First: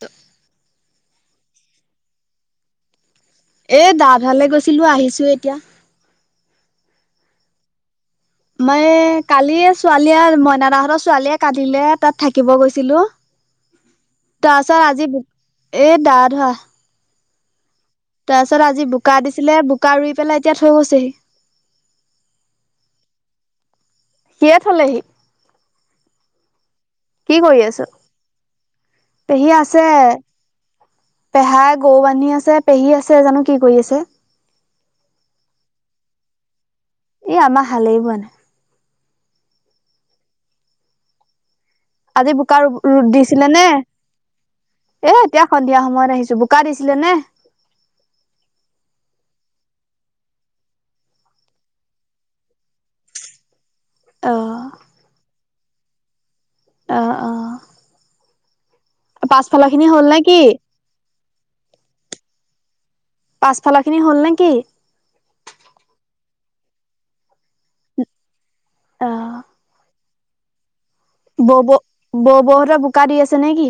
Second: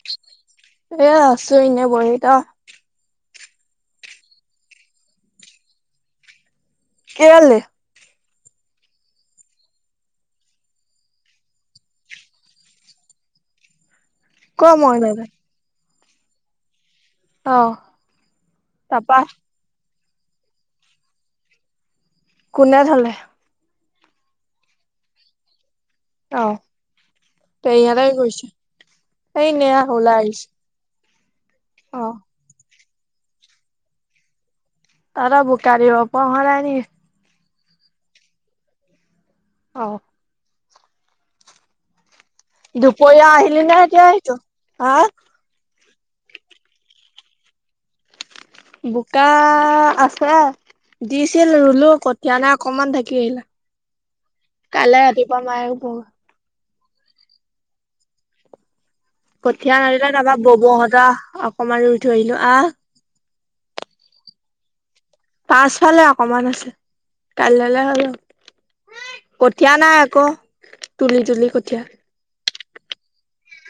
ত এ আছো ইনে বহি ক? এই দাভালে গৈছিলোঁ আহিছোঁ এতিয়া। কেলে? মই এই কালিয়ে ছোৱালীয়ে মইনা দাহঁতৰ ছোৱালীয়ে কান্দিলে তাত থাকিব গৈছিলো। [inaudible] তাৰপাছত মই আজি, নাযায় এ দা ধৰা। অ'। তাৰপিছত আজি বোকা তাৰপা দিছিলে বোকা ৰুই পেলাই এতিয়া থৈ গৈছেহি। কোনে থলে? সিয়ে থ'লেহি। অহ, কি কৰি আছ? তই ইয়াতে কি কৰিছ এ পেহী এনে আছে আক ওলাই আহিছ পেহাই গৌ বান্ধী আছে পেহী আছে জানো কি কৰি আছে। তহতৰ বোকা দিব পৰা হোৱা নাই নি? ই আমা হালেই বোৱা নাই। অহ', আজি বোকা ৰুব ৰুদ দুপৰীয়া আহিলি দিছিলেনে নে এতিয়া আহিছ হা এ এতিয়া সন্ধিয়া সময়ত আহিছো বোকা দিছিলে নে? বোকা আছে। দিছিল ৰুলো কটিয়া নাই অকমান থাকিল। অ', কাইলে ৰাতিপুৱা মায় ৰুব। অ', অ', পাছফালৰ কঠীয়া খিনি হ'ল নে কি? [unintelligible] ববৌহঁতৰ অকমান ৰুই থৈ আহিলোঁ আহ পাছফালৰখিনি হ'ল নে কি? পাছফালে অকমান আছে কাইলৈলে হৈ যাব। অ' কঠীয়া নাই আকৌ তুলি -তুলি বৌ কঠীয়া। বৌ -বৌ হতৰ বোকা দি আছে নেকি?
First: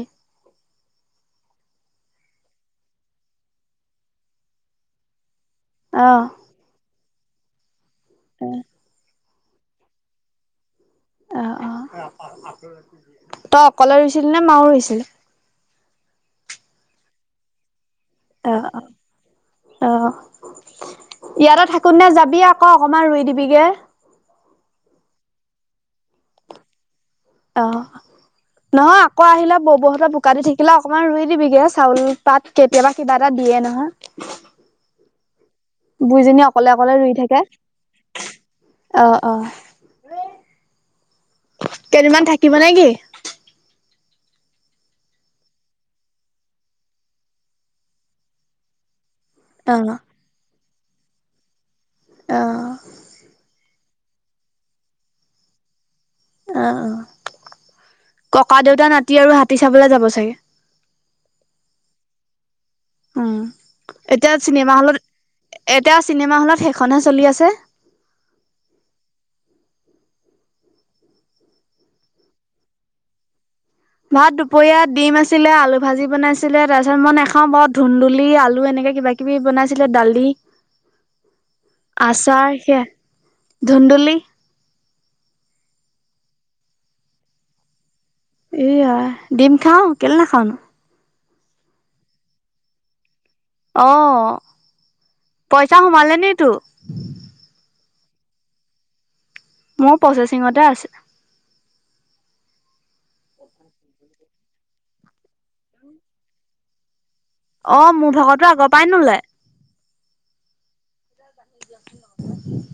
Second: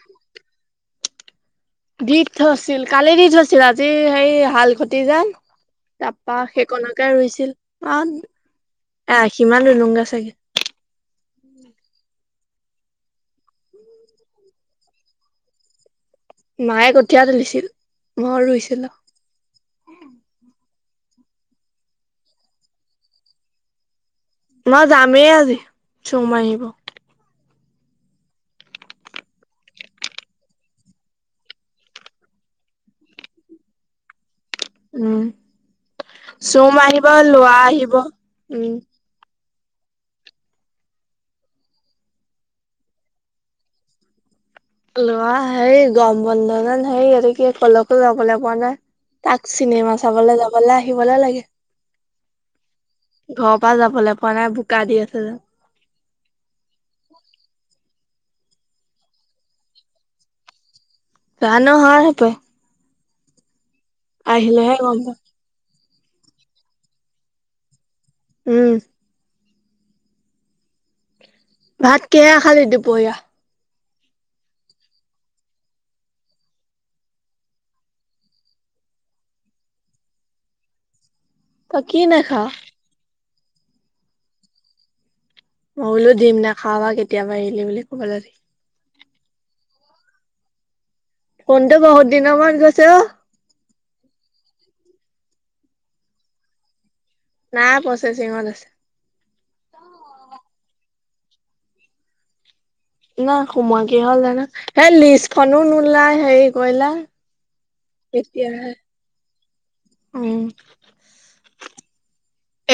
দি থছিল কালি দি থৈছিল আজি সেই হাল খটি যে। অ' তাৰপা সেইকণকে ৰুইছিল আ [unintelligible] আ সিমানে লুংগে চাগে। অ', অ', তই অকলে ৰুইছিলি নে মাও ৰুইছিলে? মায়ে কঠীয়া তুলিছিল মই অ' ৰুইছিলো। অ, ইয়াতে থাকোনতে যাবি আকৌ অকমান ৰুই দিবিগে। মই যামেই আজি চুম আহিব। অহ', নহয় আকৌ আহিলে বৌ -বৌ হতৰ বোকা দি থাকিলে অকমান ৰুই দিবিগে চাউল পাত। কেতিয়াবা কিবা এটা দিয়ে নহয়। উম, বুঢ়ীজনী অকলে চুম অকলে আহিব ৰুই থাকে। লোৱা আহিব উম। অ', অ', কেইদিনমান থাকিব নে কি? ল'ৰা হেই গমৰ বন্ধ জেন হেই ইয়াতে কি অকলে -অকলে লবলে পোৱা নাই। তাক অ' চিনেমা অ' চাবলৈ যাবলৈ আহিবলে লাগে। অ' ঘৰৰ পৰা যাবলে পোৱা নাই বোকা দি আছে যে। অ', অ', ককা দেউতা নাতি আৰু হাতী চাবলে যাব চাগে। জানো হয় পাই। উম, এতিয়া আহিলেহে চিনেমা হলত গম পাম এতিয়া চিনেমা হলত সেইখনহে চলি আছে। উম, ভাত কেহেৰে খালি দুপৰীয়া? ভাত দুপৰীয়া ডিম আছিলে আলু ভাজি বনাইছিলে তাৰপিছত মই নেখাও বৰত ধুন্দুলি, আলু এনেকে কিবা কিবি বনাইছিলে দালি [unintelligible] তই কি নাখাৱ? আচাৰ সেয়া ধুন্দুলি। মই বোলো দিম না খাব বা, কেতিয়াবা এৰিলি বুলি ক'ব লি এইয়া ডিম খাওঁ কেলে নাখাওঁ ন'। ফনটো বহুত দিনৰ মূৰত গৈছে অ। অ, পইচা সোমালে নি তো? নাই প্ৰচেচিঙত আছে। মোৰ প্ৰচেচিঙতে আছে। ন সোময় কি হ'ল জানো, হেই লিষ্টখনো নোলাই হেৰি কৰিলে। অ মোৰ ভাগতো আগৰ পাই নোলাই। উম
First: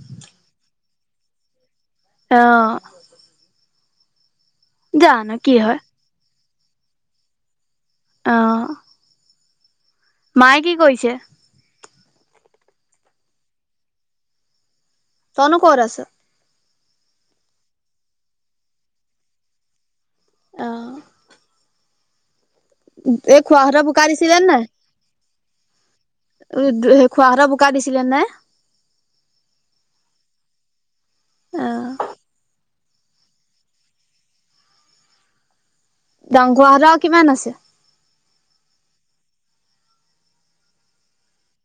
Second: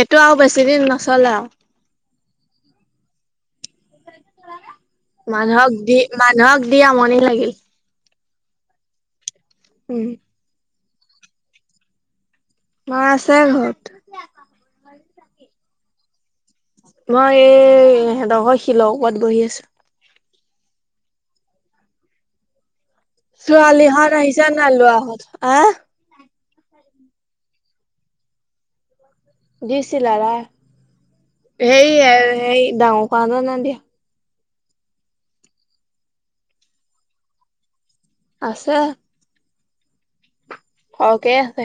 এইটো আৰু বেছিদিন নচলে আও। অহ। জানো কি মানুহক হয় দি, মানুহক দি আমনি লাগিল। অহ। উম। মায় কি কৰিছে? মা আছে ঘৰত। তইনো ক'ত আছ? মই এই সিহঁত ঘৰ শিলত ওপৰত বহি আছো। অঁহ। খুৰাহঁতৰ বোকা ছোৱালীহত দিছিলে আহিছা না লৰাহঁত হা? উ খোৱাহঁতৰ বোকা দিছিলে নে? দিছিল আদাই। অ ‌সে সেই ডাঙ কান না দিয়া। ডাং খুৰা হতৰ আৰু কিমান আছে? আছে সৰহকে আছে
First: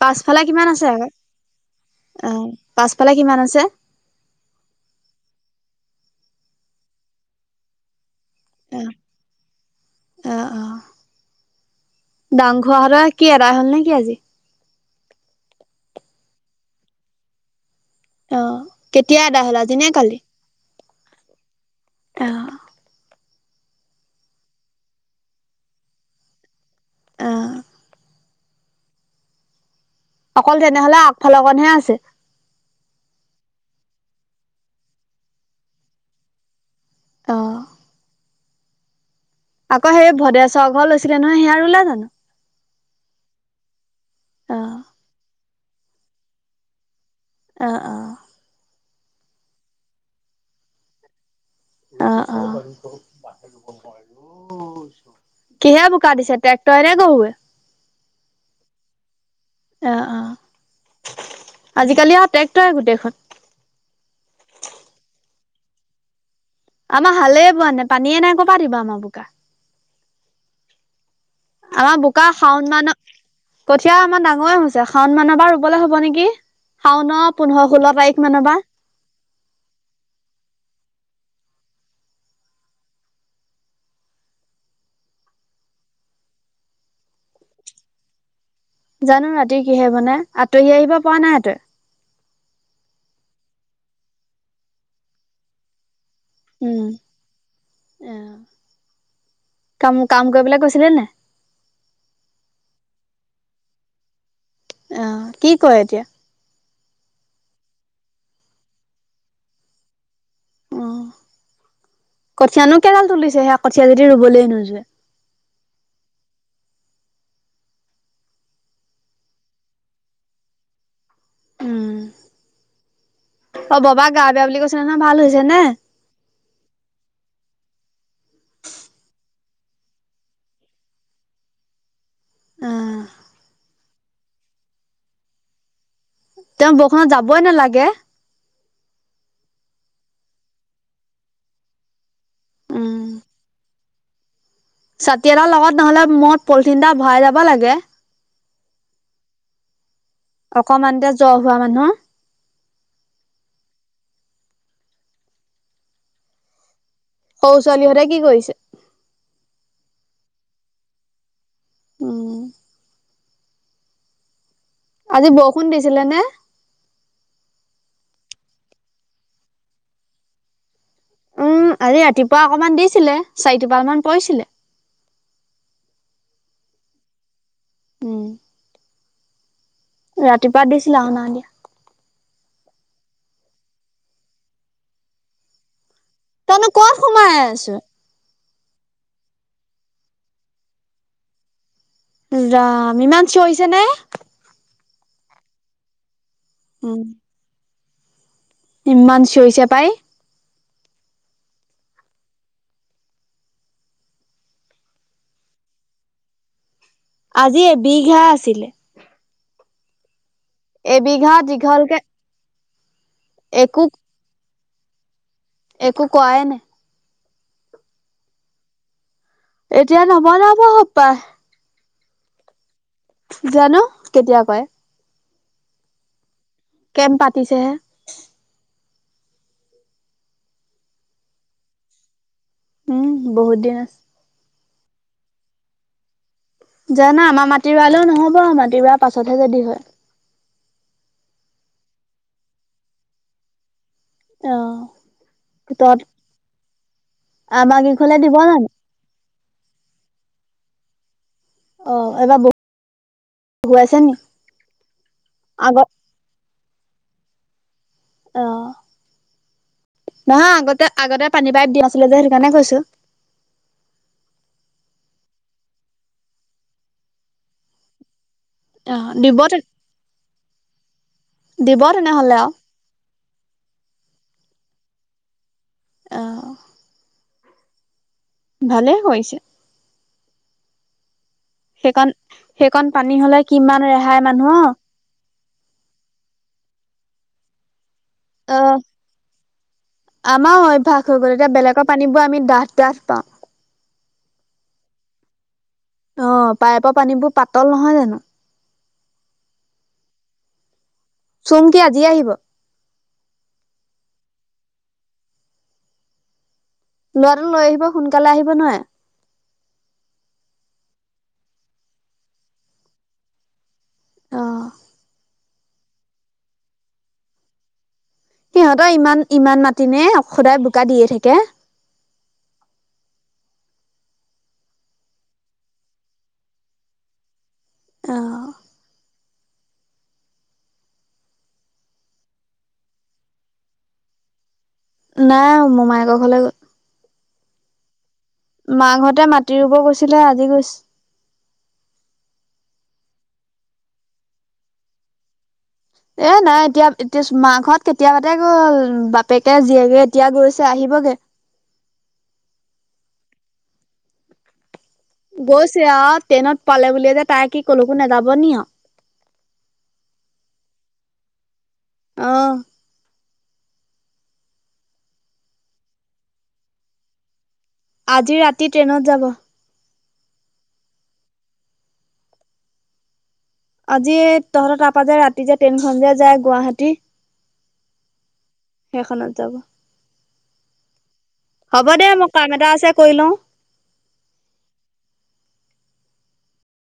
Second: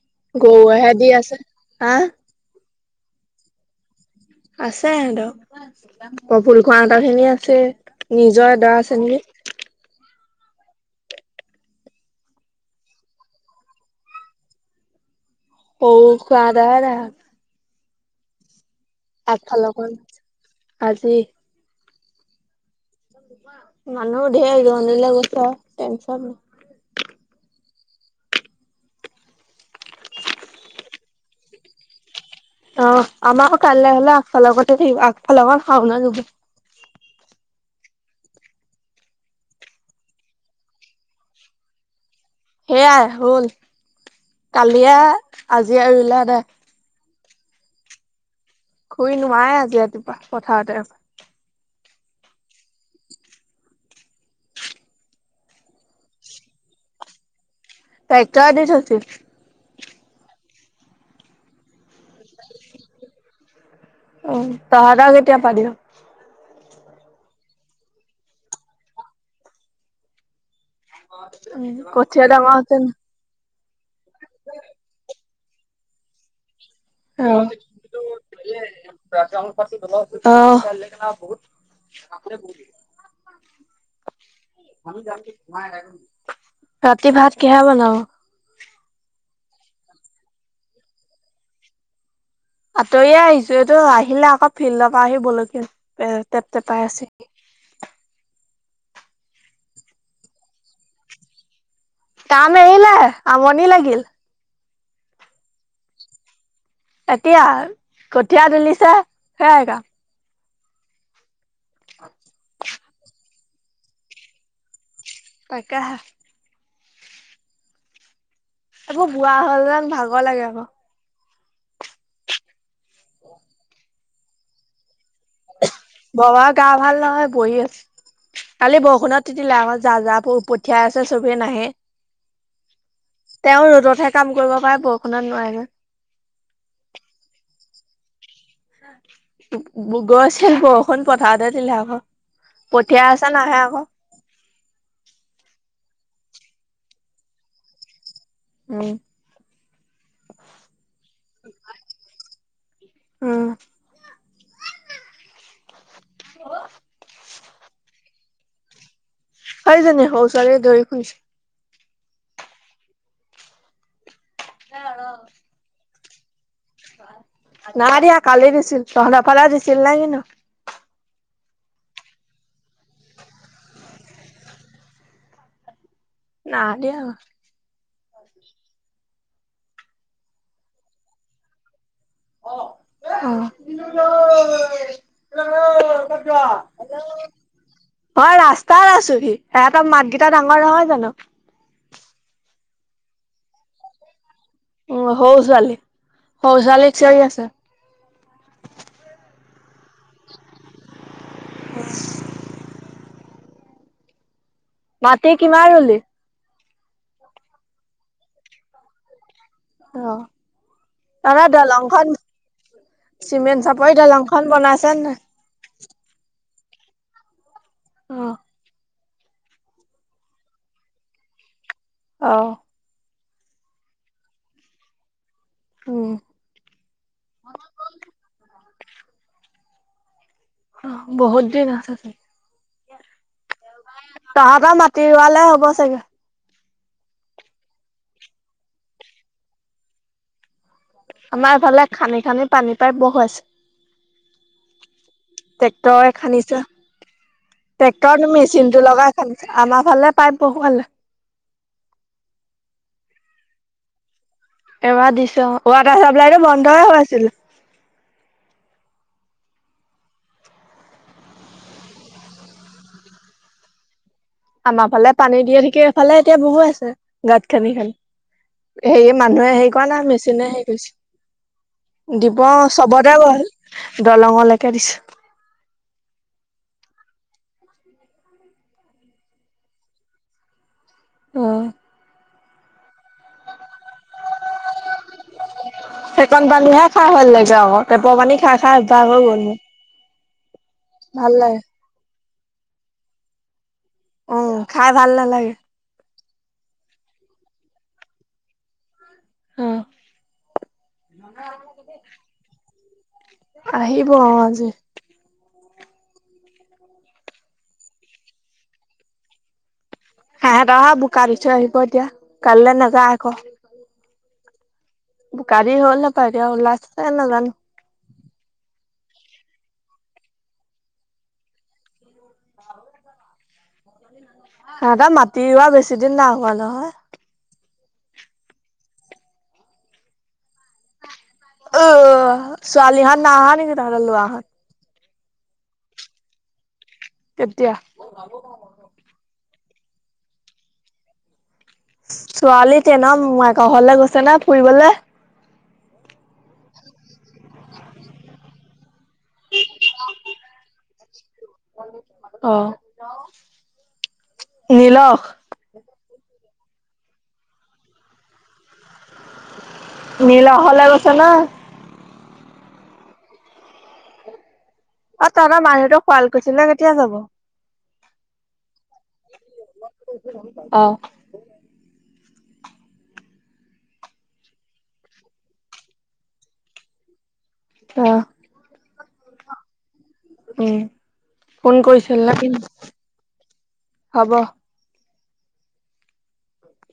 পাছফালে গৰু কিমান আছে আকৌ সেহঁতি আছে। হা? অ পাছফালে কিমান আছে? আছে সিহঁতৰ। প্ৰফুল খুৰা হতৰ খিনি আছে। নিজৰ এডৰা অ আছে নেকি! অ, অ, দাং খুৰাহেতৰ কি এডাই হ'ল নেকি আজি? স'ও খোৱা হতে হে আদায় হ'ল। অহ কেতিয়া এদাই হল আগফালৰ আজিনে খন কালি? আজি অহ। মানুহ ধেৰ আহিগল জণীলে গৈছে আৰু টেনচন। অ অকল তেনেহলে আগফালকনহে আছে। অ আমাৰো কাইলৈ হলে আগফাল লগতে থাকিব, আগফাল শাউন [unintelligible] অ আকৌ ভদেশ্বৰ ঘৰ লৈছিলে নহয় সেয়া ৰোলে জানো? সেয়াই হল, অ কালিয়া আজিয়ে ৰোলে আদাই। অহ, অহ। খুই নোৱাই আজি ৰাতিপুৱা পথাৰতে। অহ, অহ। কিহে বোকা দিছে, ট্ৰেক্টৰে নে গৰুৱে? ট্ৰেক্টৰে দি থৈছিল। অ অ আজিকালি আৰু ট্ৰেক্টৰে গোটেইখন। অ তহতৰ কেতিয়া পাতিব। আমাৰ হালে বোৱা নাই, পানীয়ে নাই, কপা দিব আমাৰ বোকা। আমাৰ বোকা কঠীয়া ডাঙৰ শাওন হৈছে নাই মান, কঠীয়া আমাৰ ডাঙৰে হৈছে। শাওন মানৰ পৰা ৰুবলৈ হ'ব নেকি? শাওন পোন্ধৰ ষোল্ল তাৰিখ মানৰ পা। অহ। [unintelligible] ৰাতি ভাত কিহে বনাও? জানো ৰাতি কিহে বনাই, আঁতহি আহিব পৰা নাই তই। আঁতৰিয়ে আহিছোঁ, এইটো আহিলে আকৌ ফিল্ডৰ পৰা আহি বল লৈকে, এই', উম', এই', কাম-কাম কৰিবলে গৈছিলি নে নাই? কাম এৰিলে, আমনি লাগিল', অ কি কৰে এতিয়া? এতিয়া কঠীয়া তুলিছে সেয়াই কাম। অ কঠীয়ানো কেডাল তুলিছে, সেয়া কঠীয়া যদি ৰুবলৈ নোজোৰে। তাকেহে', এইবোৰ বোৱা হ'লে ভাগৰ লাগে আকৌ', উম', অহ', অ', ববাক গা বেয়া বুলি কৈছে নহয় ভাল হৈছে নে? ববাৰ গা ভাল নহয় বহি আছে', কালি বৰষুণত তিতিলে আকৌ, যা', - যা', প', -পঠিয়াই আছে চবে, নাহে', উম', তেওঁ ৰ'দতহে কাম কৰিব পাৰে, বৰষুণত নোৱাৰে নহয়', তেওঁ বৰষুণত যাবই নালাগে', গ', -গৈ', -গৈছে', বৰষুণ পথাৰতে দিলে আকৌ', উম পঠিয়াই আছে নাহে আকৌ', ছাতি এটাৰ লগত নহ'লে, মূৰত পলিথিন এটা ভৰাই যাব লাগে', উম', অকমানতে জ্বৰ হোৱা মানুহ', উম', অহ', সৰু ছোৱালীহঁতে কি কৰিছে? সেইজনী, সৰু ছোৱালীয়ে দৌৰি ফুৰিছে', উম আজি বৰষুণ দিছিলে নে? নাই দিয়া কালি দিছিল, তহঁতৰ ফালে দিছিল নে কি নো? উম', আজি ৰাতিপুৱা অকমান দিছিলে, চাৰি টোপাল মান পৰিছিলে', নাই দিয়া', উম ৰাতিপুৱা দিছিলে আৰু নাই দিয়া', [unintelligible] ক', তইনো ক'ত হেল্ল', সোমাই আছ? মই ৰাস্তাত আছোঁ হি, সিহঁতৰ মাতকেইটা ডাঙৰ নহয় জানোঁ', ৰাম', ইমান চিঞৰিছে নে', উ', সৰু ছোৱালী, সৰু ছোৱালীক উম, চিঞৰি আছে', ইমান চিঞৰিছে পাই', [unintelligible] মাটি কিমান ৰোলি? আজি এবিঘা আছিলে', অহ', এবিঘা দীঘল কে? চিমেণ্ট চাপৰি দলং খন বনাইছে নাই? একো কৰাই নাই', অহ', এতিয়া নবনাব সপাই', অহ', জানোঁ কেতিয়া কৰে', উম', কেম পাতিছেহে', উ [unintelligible] অহ বহুত দিন আছে চা [unintelligible] উম বহুত দিন আছে। তহঁতৰ মাটি ৰোৱালে হব চাগে। জানা, আমাৰ মাটি ৰোৱালেও নহ'ব মাটি ৰোৱা পাছতহে যদি হয়', আমাৰ ইফালে খান্দি-খান্দি পানী পাইপ বহুৱাইছে', অ' তত টেক্টৰে খান্দিছে', আমাৰ কেইঘৰলে টেক্টৰত দিব জানো? মেচিনটো লগাই খান্দিছে, আমাৰ ফালে পাইপ বহুৱালে', অহ এইবাৰ বহু বহুৱাইছে [unintelligible] ছে নি? এবাৰ দিছে অ', আগত ৱাটাৰ চাপ্লাইতটো বন্ধই হৈ আছিল। অহ, নহয় আগতে, আগতে পানী পাইপ দিয়া আছিলে যে, সেইকাৰণে কৈছো। আমাৰ ফালে পানী দিয়ে ঠিকেই এইফালে এতিয়া বহুৱাই আছে, গাঁত খানি খানি। অ' হেৰি দিব মানুহে তে হেৰি কৰা নাই, মেচিনে হেৰি কৰিছে, দিব তেনেহ'লে দিব আৰু চবতে গ'ল, দলংলৈকে দিছে। অহ। ভালেই কৰিছে। অ'হ। সেইকণ, সেইকণ পানী হলে কিমান ৰেহাই মানুহৰ। সেই কণ পানীহে খাই ভাল লাগে আক, টেপৰ পানী খাই অ'হ, খাই অভ্যাস হৈ গ'ল মোৰ আমাৰ অভ্যয়াস হৈ ভাল গ'ল, এতিয়া লাগে বেলেগৰ পানীবোৰ আমি ডাঠ ডাঠ পাওঁ। উম, খাই ভাল নালাগে। অ'হ, পাইপৰ পানীবোৰ পাতল নহয় জানো। অ'হ। ছুম কি আজিয়ে আহিব? আহিব অ' আজি। লৰাটো লৈ আহিব, সোনকালে আহিব নোৱাৱে। হেহেতৰ [unintelligible] বোকা দি থৈ আহিব এতিয়া, কাইলে নাযায় আকৌ। অ'। বোকা দি হ'ল হপায়, এতিয়া ওলাইছে এ নাজানো সিহঁতৰ ইমান, ইমান মাটি নে, সদায় বোকা দিয়ে থাকে। [inaudible] ন [unintelligible] হেতৰ মাটি ৰোৱা বেছি দিন না হোৱা নহয়। অ'হ। অহ, ছোৱালীহত নহা নেকি, তহতৰ লৰা হত? নাই মোমায়েকৰ ঘলে গল। কেতিয়া? মাকহঁতে মাটি ৰুব গৈছিলে, আজি গৈ। ছোৱালী তেনত, মোমাইকৰ ঘৰলে গৈছে নে ফুৰিবলে। এ নাই এতিয়া, এতি মা ঘৰত কেতিয়াবাতে গল, বাপেকে জীয়েকে এতিয়া গৈছে, আহিবগৈ। [unintelligible] অ', নীলখ? গৈছে আও, ট্ৰেইনত পালে বুলিয়ে যে তাই কি কলকো নাযাব নি আও। নীল হলে গৈছে নে? অ'হ। অ তহতৰ মাহতে শুৱাল কুছিলে কেতিয়া যাব? আজি ৰাতি ট্ৰেইনত যাব। অ'হ। আজি তহঁতৰ তাৰপা যে ৰাতি যে ট্ৰেইনখন যে যায়, গুৱাহাটী [unintelligible] সেইখনত যাব। উম ফোন হ'ব দে কৰিছিল মোৰ নে কাম কিনো? এটা আছে কৰি লওঁ। হ'ব।